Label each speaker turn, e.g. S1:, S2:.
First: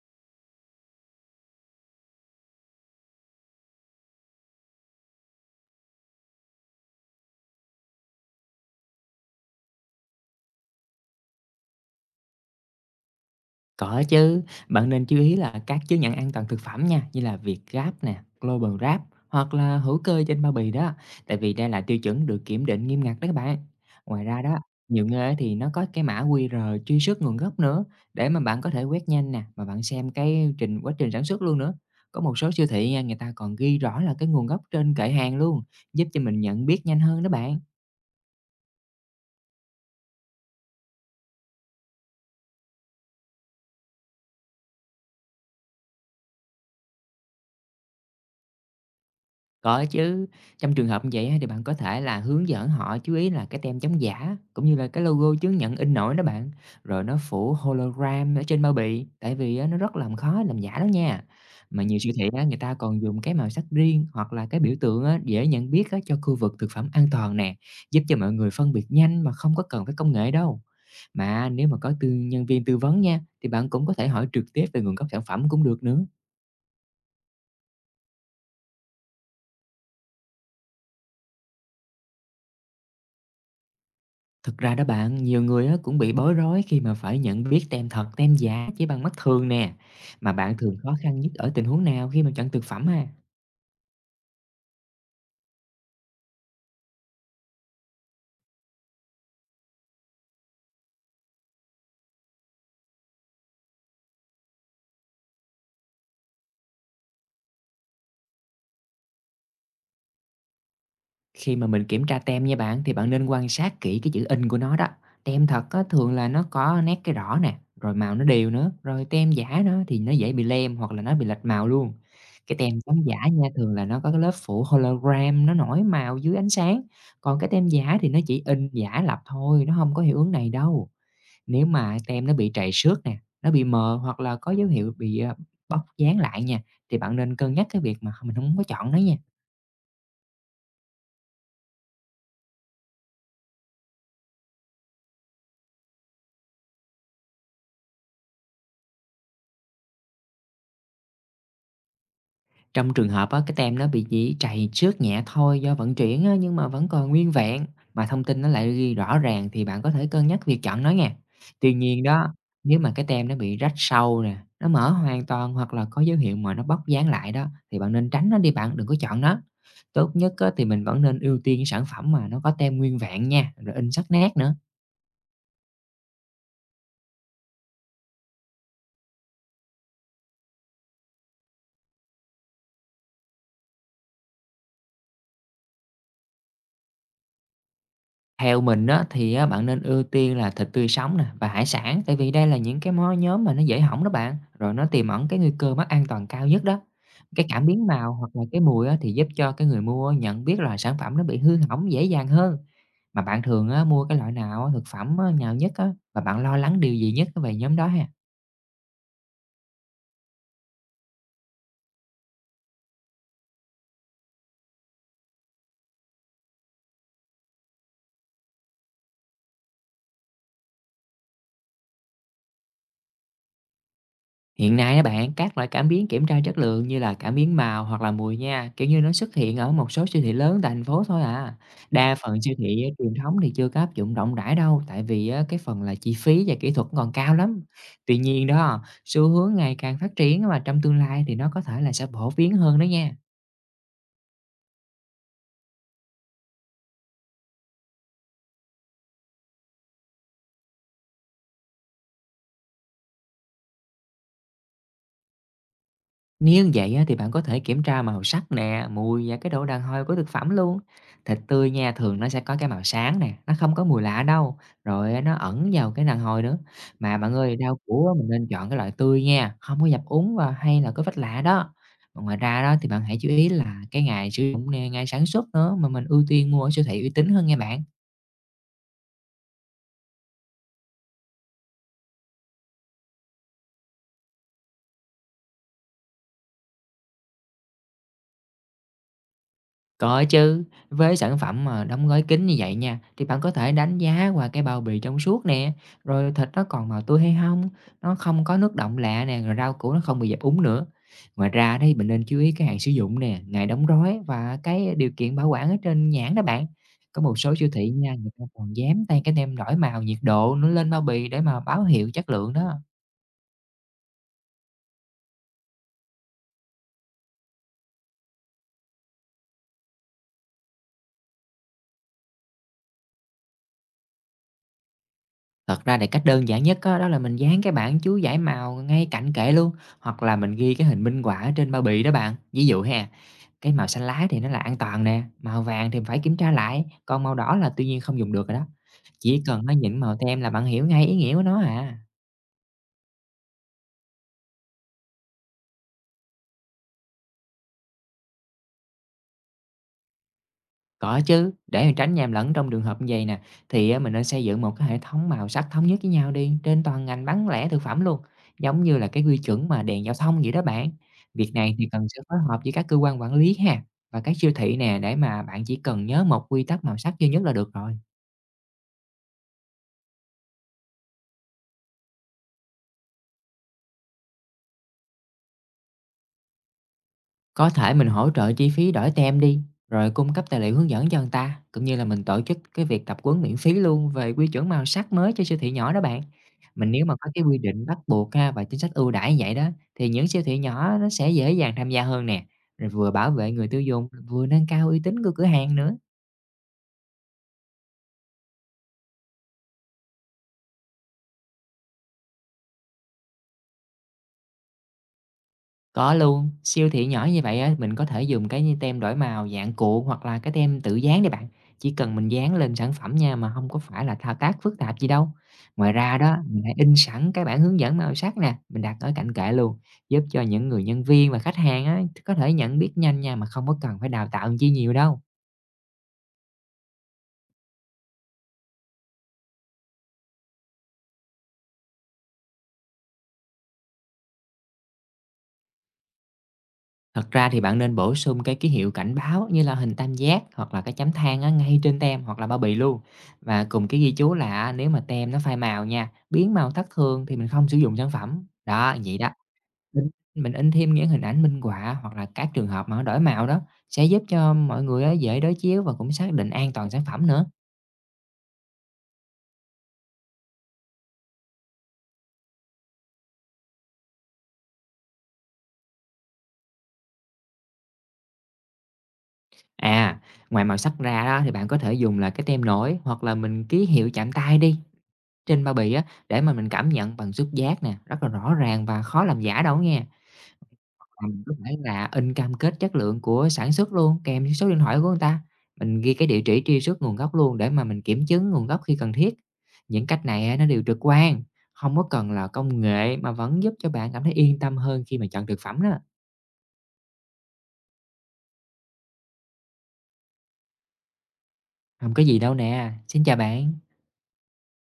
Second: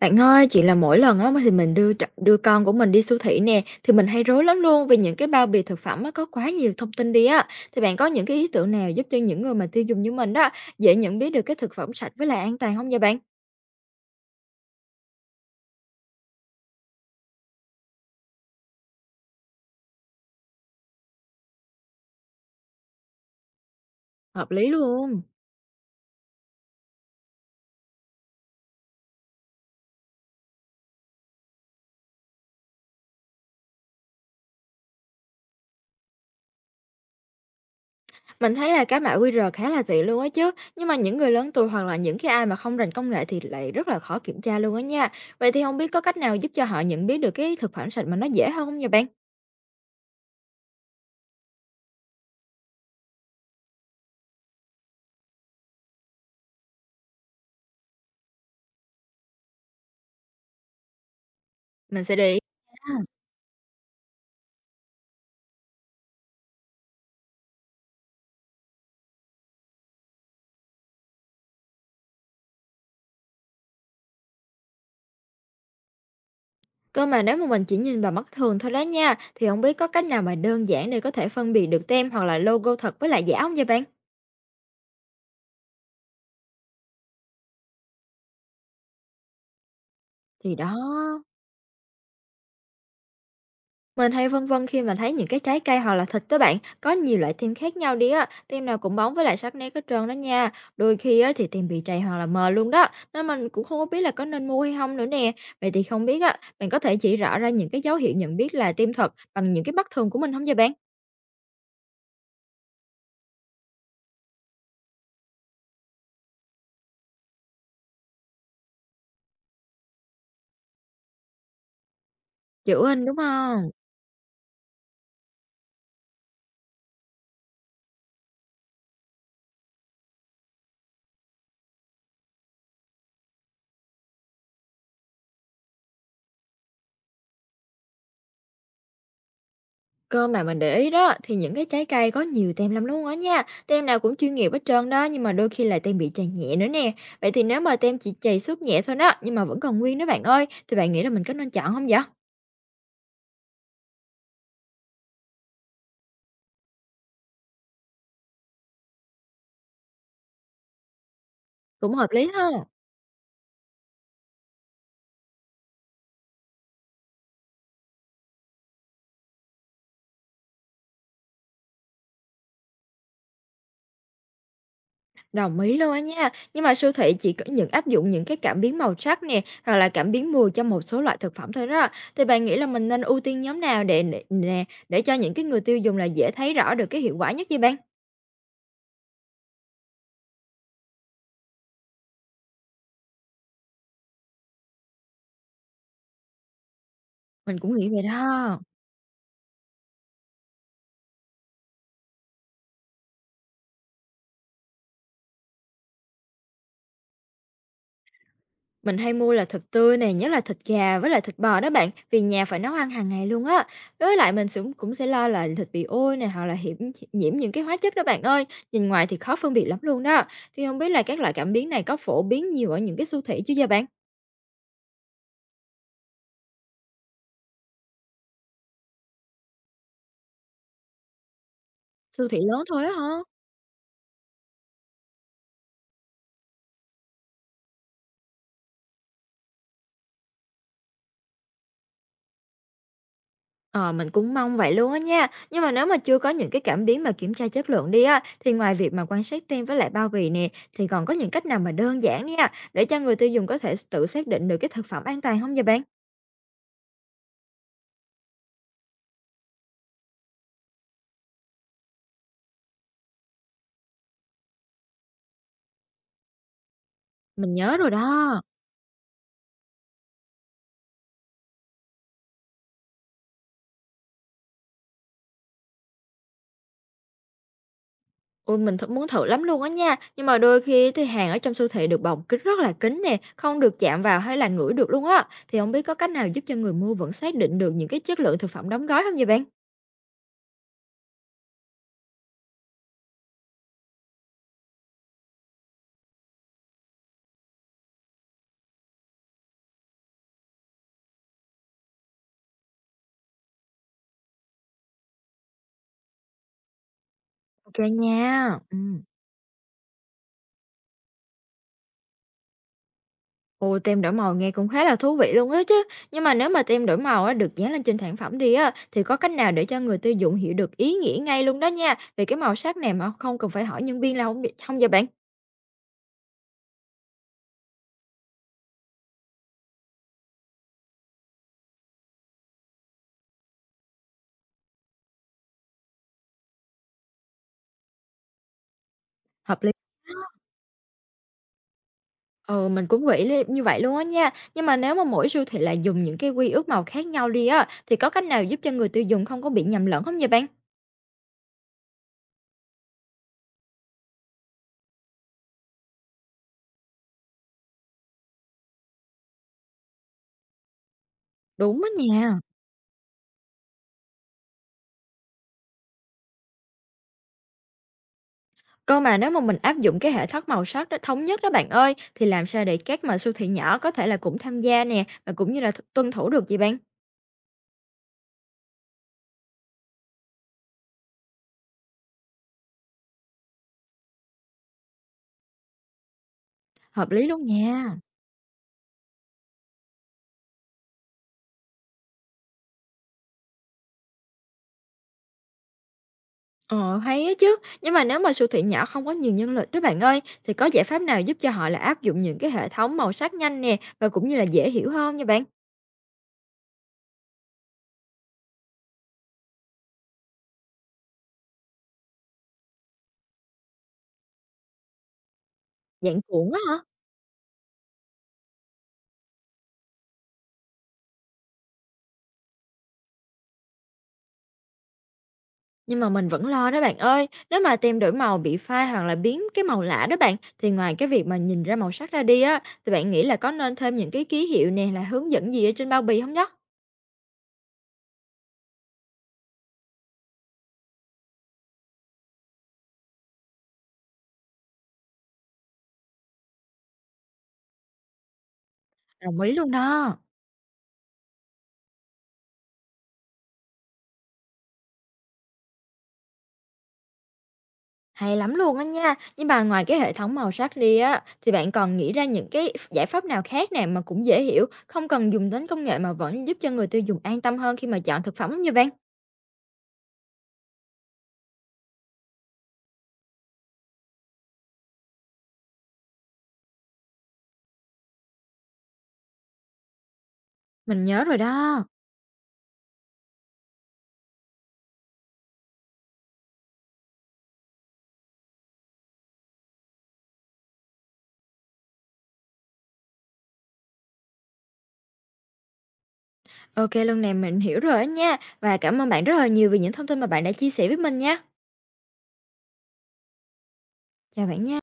S1: Bạn ơi, chỉ là mỗi lần á, thì mình đưa con của mình đi siêu thị nè, thì mình hay rối lắm luôn vì những cái bao bì thực phẩm á, có quá nhiều thông tin đi á. Thì bạn có những cái ý tưởng nào giúp cho những người mà tiêu dùng như mình đó, dễ nhận biết được cái thực phẩm sạch với lại an toàn không vậy bạn?
S2: Có chứ, bạn nên chú ý là các chứng nhận an toàn thực phẩm nha, như là Việt Gáp nè, Global Gap hoặc là hữu cơ trên bao bì đó, tại vì đây là tiêu chuẩn được kiểm định nghiêm ngặt đó các bạn. Ngoài ra
S1: Hợp
S2: đó,
S1: lý
S2: nhiều
S1: luôn.
S2: nơi á thì nó có cái mã QR truy xuất nguồn gốc nữa để mà bạn có thể quét nhanh nè, mà bạn xem cái quá trình sản xuất luôn nữa. Có một số siêu thị nha, người ta còn ghi rõ là cái nguồn gốc trên kệ hàng luôn, giúp cho mình nhận biết nhanh hơn đó bạn.
S1: Mình thấy là cái mã QR khá là tiện luôn á chứ, nhưng mà những người lớn tuổi hoặc là những cái ai mà không rành công nghệ thì lại rất là khó kiểm tra luôn á nha. Vậy thì không biết có cách nào giúp cho họ nhận biết được cái thực phẩm sạch mà nó dễ hơn hông vậy bạn?
S2: Có chứ, trong trường hợp như vậy á thì bạn có thể là hướng dẫn họ chú ý là cái tem chống giả, cũng như là cái logo chứng nhận in nổi đó bạn. Rồi nó phủ hologram ở trên bao bì, tại vì á nó rất làm khó làm giả đó nha. Mà nhiều
S1: Mình
S2: siêu
S1: sẽ
S2: thị
S1: để ý.
S2: á, người ta còn dùng cái màu sắc riêng hoặc là cái biểu tượng á, dễ nhận biết á, cho khu vực thực phẩm an toàn nè, giúp cho mọi người phân biệt nhanh mà không có cần phải công nghệ đâu. Mà nếu mà có nhân viên tư vấn nha, thì bạn cũng có thể hỏi trực tiếp về nguồn gốc sản phẩm cũng được nữa.
S1: Cơ mà nếu mà mình chỉ nhìn vào mắt thường thôi đó nha, thì không biết có cách nào mà đơn giản để có thể phân biệt được tem hoặc là logo thật với lại giả không vậy bạn?
S2: Thực ra đó bạn, nhiều người á cũng bị bối rối khi mà phải nhận biết tem thật, tem giả chỉ bằng mắt thường nè. Mà
S1: Thì
S2: bạn
S1: đó,
S2: thường khó khăn nhất ở tình huống nào khi mà chọn thực phẩm ha?
S1: mình hay vân vân khi mà thấy những cái trái cây hoặc là thịt đó bạn, có nhiều loại tem khác nhau đi á, tem nào cũng bóng với lại sắc nét hết trơn đó nha. Đôi khi á thì tem bị trầy hoặc là mờ luôn đó, nên mình cũng không có biết là có nên mua hay không nữa nè. Vậy thì không biết á, bạn có thể chỉ rõ ra những cái dấu hiệu nhận biết là tem thật bằng những cái mắt thường của mình không vậy bạn?
S2: Khi mà mình kiểm tra tem nha bạn, thì bạn nên quan sát kỹ cái chữ in của nó đó. Tem thật á, thường là nó có nét cái rõ nè, rồi màu nó đều nữa, rồi tem giả nó thì nó dễ bị lem hoặc là nó bị lệch màu luôn. Cái tem
S1: Chữ
S2: trắng
S1: in,
S2: giả
S1: đúng
S2: nha
S1: không?
S2: thường là nó có cái lớp phủ hologram nó nổi màu dưới ánh sáng, còn cái tem giả thì nó chỉ in giả lập thôi, nó không có hiệu ứng này đâu. Nếu mà tem nó bị trầy xước nè, nó bị mờ hoặc là có dấu hiệu bị bóc dán lại nha, thì bạn nên cân nhắc cái việc mà mình không có chọn nó nha.
S1: Cơ mà mình để ý đó thì những cái trái cây có nhiều tem lắm luôn á nha. Tem nào cũng chuyên nghiệp hết trơn đó, nhưng mà đôi khi là tem bị tràn nhẹ nữa nè. Vậy thì nếu mà tem chỉ trầy xước nhẹ thôi đó nhưng mà vẫn còn nguyên đó bạn ơi, thì bạn nghĩ là mình có nên chọn không vậy?
S2: Trong trường hợp á, cái tem nó bị chỉ trầy xước nhẹ thôi do vận chuyển á, nhưng mà vẫn còn nguyên vẹn, mà thông tin nó lại ghi rõ ràng, thì bạn có thể cân nhắc việc chọn nó nha. Tuy
S1: Cũng
S2: nhiên
S1: hợp lý
S2: đó,
S1: ha.
S2: nếu mà cái tem nó bị rách sâu nè, nó mở hoàn toàn hoặc là có dấu hiệu mà nó bóc dán lại đó, thì bạn nên tránh nó đi bạn, đừng có chọn nó. Tốt nhất á, thì mình vẫn nên ưu tiên sản phẩm mà nó có tem nguyên vẹn nha, rồi in sắc nét nữa.
S1: Đồng ý luôn á nha. Nhưng mà siêu thị chỉ có những áp dụng những cái cảm biến màu sắc nè hoặc là cảm biến mùi cho một số loại thực phẩm thôi đó. Thì bạn nghĩ là mình nên ưu tiên nhóm nào để cho những cái người tiêu dùng là dễ thấy rõ được cái hiệu quả nhất vậy bạn?
S2: Theo mình á, thì á, bạn nên ưu tiên là thịt tươi sống nè và hải sản, tại vì đây là những cái món nhóm mà nó dễ hỏng đó bạn, rồi nó tiềm ẩn cái nguy cơ mất an toàn cao nhất đó. Cái
S1: Mình
S2: cảm
S1: cũng
S2: biến
S1: nghĩ vậy
S2: màu hoặc là
S1: đó.
S2: cái mùi á, thì giúp cho cái người mua nhận biết là sản phẩm nó bị hư hỏng dễ dàng hơn. Mà bạn thường á, mua cái loại nào á, thực phẩm á, nào nhất á, và bạn lo lắng điều gì nhất về nhóm đó ha?
S1: Mình hay mua là thịt tươi này, nhất là thịt gà với lại thịt bò đó bạn, vì nhà phải nấu ăn hàng ngày luôn á. Với lại mình cũng cũng sẽ lo là thịt bị ôi này hoặc là hiểm nhiễm những cái hóa chất đó bạn ơi. Nhìn ngoài thì khó phân biệt lắm luôn đó. Thì không biết là các loại cảm biến này có phổ biến nhiều ở những cái siêu thị chứ dạ bạn?
S2: Hiện nay á bạn, các loại cảm biến kiểm tra chất lượng như là cảm biến màu hoặc là mùi nha, kiểu như nó xuất hiện ở một số siêu thị lớn tại thành phố thôi à. Đa
S1: Siêu
S2: phần
S1: thị
S2: siêu
S1: lớn
S2: thị
S1: thôi
S2: á,
S1: á hả?
S2: truyền thống thì chưa có áp dụng rộng rãi đâu, tại vì á, cái phần là chi phí và kỹ thuật còn cao lắm. Tuy nhiên đó, xu hướng ngày càng phát triển, mà trong tương lai thì nó có thể là sẽ phổ biến hơn đó nha.
S1: Ờ, mình cũng mong vậy luôn á nha. Nhưng mà nếu mà chưa có những cái cảm biến mà kiểm tra chất lượng đi á, thì ngoài việc mà quan sát tem với lại bao bì nè, thì còn có những cách nào mà đơn giản nha, để cho người tiêu dùng có thể tự xác định được cái thực phẩm an toàn không dạ bạn?
S2: Nếu như vậy á, thì bạn có thể kiểm tra màu sắc nè, mùi và cái độ đàn hồi của thực phẩm luôn. Thịt tươi nha, thường nó sẽ có cái màu sáng nè, nó không có mùi lạ đâu. Rồi á, nó ẩn vào cái đàn hồi nữa. Mà bạn
S1: Mình
S2: ơi, rau
S1: nhớ rồi
S2: củ á, mình
S1: đó.
S2: nên chọn cái loại tươi nha, không có dập úng và hay là có vết lạ đó. Mà ngoài ra đó thì bạn hãy chú ý là cái ngày sử dụng nè, ngày sản xuất nữa, mà mình ưu tiên mua ở siêu thị uy tín hơn nha bạn.
S1: Ôi, mình muốn thử lắm luôn á nha, nhưng mà đôi khi thì hàng ở trong siêu thị được bọc kín rất là kín nè, không được chạm vào hay là ngửi được luôn á. Thì không biết có cách nào giúp cho người mua vẫn xác định được những cái chất lượng thực phẩm đóng gói không vậy bạn?
S2: Có chứ, với sản phẩm mà đóng gói kín như vậy nha, thì bạn có thể đánh giá qua cái bao bì trong suốt nè, rồi thịt nó còn màu tươi hay không, nó không có nước đọng lạ nè, rồi rau củ nó không bị dập úng nữa. Ngoài ra đấy, mình nên chú ý cái hạn sử dụng nè, ngày đóng gói và cái điều kiện bảo quản ở trên nhãn đó bạn. Có một số siêu
S1: Ok
S2: thị nha, người ta
S1: nha.
S2: còn dán
S1: Ừm.
S2: tay cái tem đổi màu nhiệt độ nó lên bao bì để mà báo hiệu chất lượng đó.
S1: Ôi, tem đổi màu nghe cũng khá là thú vị luôn á chứ. Nhưng mà nếu mà tem đổi màu á được dán lên trên sản phẩm đi á, thì có cách nào để cho người tiêu dùng hiểu được ý nghĩa ngay luôn đó nha, về cái màu sắc này mà không cần phải hỏi nhân viên là không b vậy bạn?
S2: Thật ra thì cách đơn giản nhất á, đó là mình dán cái bảng chú giải màu ngay cạnh kệ luôn, hoặc là mình ghi cái hình minh họa ở trên bao bì đó bạn. Ví dụ ha, cái màu xanh lá thì nó là an toàn nè, màu vàng thì phải kiểm tra lại, còn màu đỏ là tuy nhiên không dùng được rồi đó. Chỉ
S1: Hợp
S2: cần
S1: lý.
S2: nó những màu tem là bạn hiểu ngay ý nghĩa của nó à.
S1: Ừ, mình cũng nghĩ như vậy luôn á nha. Nhưng mà nếu mà mỗi siêu thị lại dùng những cái quy ước màu khác nhau đi á, thì có cách nào giúp cho người tiêu dùng không có bị nhầm lẫn không vậy bạn?
S2: Có chứ, để mà tránh nhầm lẫn trong trường hợp như vậy nè, thì á mình nên xây dựng một cái hệ thống màu sắc thống nhất với nhau đi, trên toàn ngành bán lẻ thực phẩm luôn, giống như là cái quy chuẩn mà đèn giao thông vậy đó bạn. Việc này
S1: Đúng
S2: thì
S1: đó
S2: cần sự phối
S1: nha.
S2: hợp với các cơ quan quản lý ha, và các siêu thị nè, để mà bạn chỉ cần nhớ một quy tắc màu sắc duy nhất là được rồi.
S1: Cơ mà nếu mà mình áp dụng cái hệ thống màu sắc đó thống nhất đó bạn ơi, thì làm sao để các mà siêu thị nhỏ có thể là cũng tham gia nè, và cũng như là tuân thủ được vậy bạn?
S2: Có thể mình hỗ trợ chi phí đổi tem đi, rồi cung cấp tài liệu hướng dẫn cho người ta, cũng như là mình tổ chức cái việc tập huấn miễn phí luôn về quy chuẩn màu sắc mới cho siêu thị nhỏ đó bạn. Mình nếu
S1: Hợp
S2: mà
S1: lý
S2: có cái
S1: luôn
S2: quy định
S1: nha.
S2: bắt buộc ha và chính sách ưu đãi như vậy đó, thì những siêu thị nhỏ nó sẽ dễ dàng tham gia hơn nè, rồi vừa bảo vệ người tiêu dùng, vừa nâng cao uy tín của cửa hàng nữa.
S1: Ờ, hay á chứ. Nhưng mà nếu mà siêu thị nhỏ không có nhiều nhân lực đó bạn ơi, thì có giải pháp nào giúp cho họ là áp dụng những cái hệ thống màu sắc nhanh nè, và cũng như là dễ hiểu hơn nha bạn?
S2: Có luôn, siêu thị nhỏ như vậy á, mình có thể dùng cái như tem đổi màu dạng cuộn hoặc là cái tem tự dán đi bạn. Chỉ cần mình dán lên sản phẩm nha, mà không có phải là thao tác phức tạp gì đâu. Ngoài ra
S1: Dạng
S2: đó,
S1: cuộn á
S2: mình hãy
S1: hả?
S2: in sẵn cái bản hướng dẫn màu sắc nè, mình đặt ở cạnh kệ luôn, giúp cho những người nhân viên và khách hàng á, có thể nhận biết nhanh nha mà không có cần phải đào tạo chi nhiều đâu.
S1: Nhưng mà mình vẫn lo đó bạn ơi, nếu mà tem đổi màu bị phai hoặc là biến cái màu lạ đó bạn, thì ngoài cái việc mà nhìn ra màu sắc ra đi á, thì bạn nghĩ là có nên thêm những cái ký hiệu nè là hướng dẫn gì ở trên bao bì không nhá?
S2: Thật ra thì bạn nên bổ sung cái ký hiệu cảnh báo như là hình tam giác hoặc là cái chấm than á, ngay trên tem hoặc là bao bì luôn. Và cùng cái ghi chú là nếu mà tem nó phai màu nha, biến màu thất thường, thì mình không sử dụng sản phẩm. Đó, vậy đó.
S1: Đồng ý luôn
S2: Mình,
S1: đó.
S2: mình in thêm những hình ảnh minh họa hoặc là các trường hợp mà nó đổi màu đó, sẽ giúp cho mọi người á, dễ đối chiếu và cũng xác định an toàn sản phẩm nữa.
S1: Hay lắm luôn á nha. Nhưng mà ngoài cái hệ thống màu sắc đi á, thì bạn còn nghĩ ra những cái giải pháp nào khác nè mà cũng dễ hiểu, không cần dùng đến công nghệ mà vẫn giúp cho người tiêu dùng an tâm hơn khi mà chọn thực phẩm như bạn.
S2: À, ngoài màu sắc ra đó thì bạn có thể dùng là cái tem nổi hoặc là mình ký hiệu chạm tay đi trên bao bì á, để mà mình cảm nhận bằng xúc giác nè, rất là rõ ràng và khó làm giả đâu nghe.
S1: Mình
S2: Và
S1: nhớ rồi
S2: mình có thể
S1: đó.
S2: là in cam kết chất lượng của sản xuất luôn, kèm với số điện thoại của người ta. Mình ghi cái địa chỉ truy xuất nguồn gốc luôn để mà mình kiểm chứng nguồn gốc khi cần thiết. Những cách này á, nó đều trực quan, không có cần là công nghệ mà vẫn giúp cho bạn cảm thấy yên tâm hơn khi mà chọn thực phẩm đó.
S1: Ok luôn nè, mình hiểu rồi á nha. Và cảm ơn bạn rất là nhiều vì những thông tin mà bạn đã chia sẻ với mình nha.
S2: Không có gì đâu nè. Xin chào bạn.
S1: Chào bạn nha.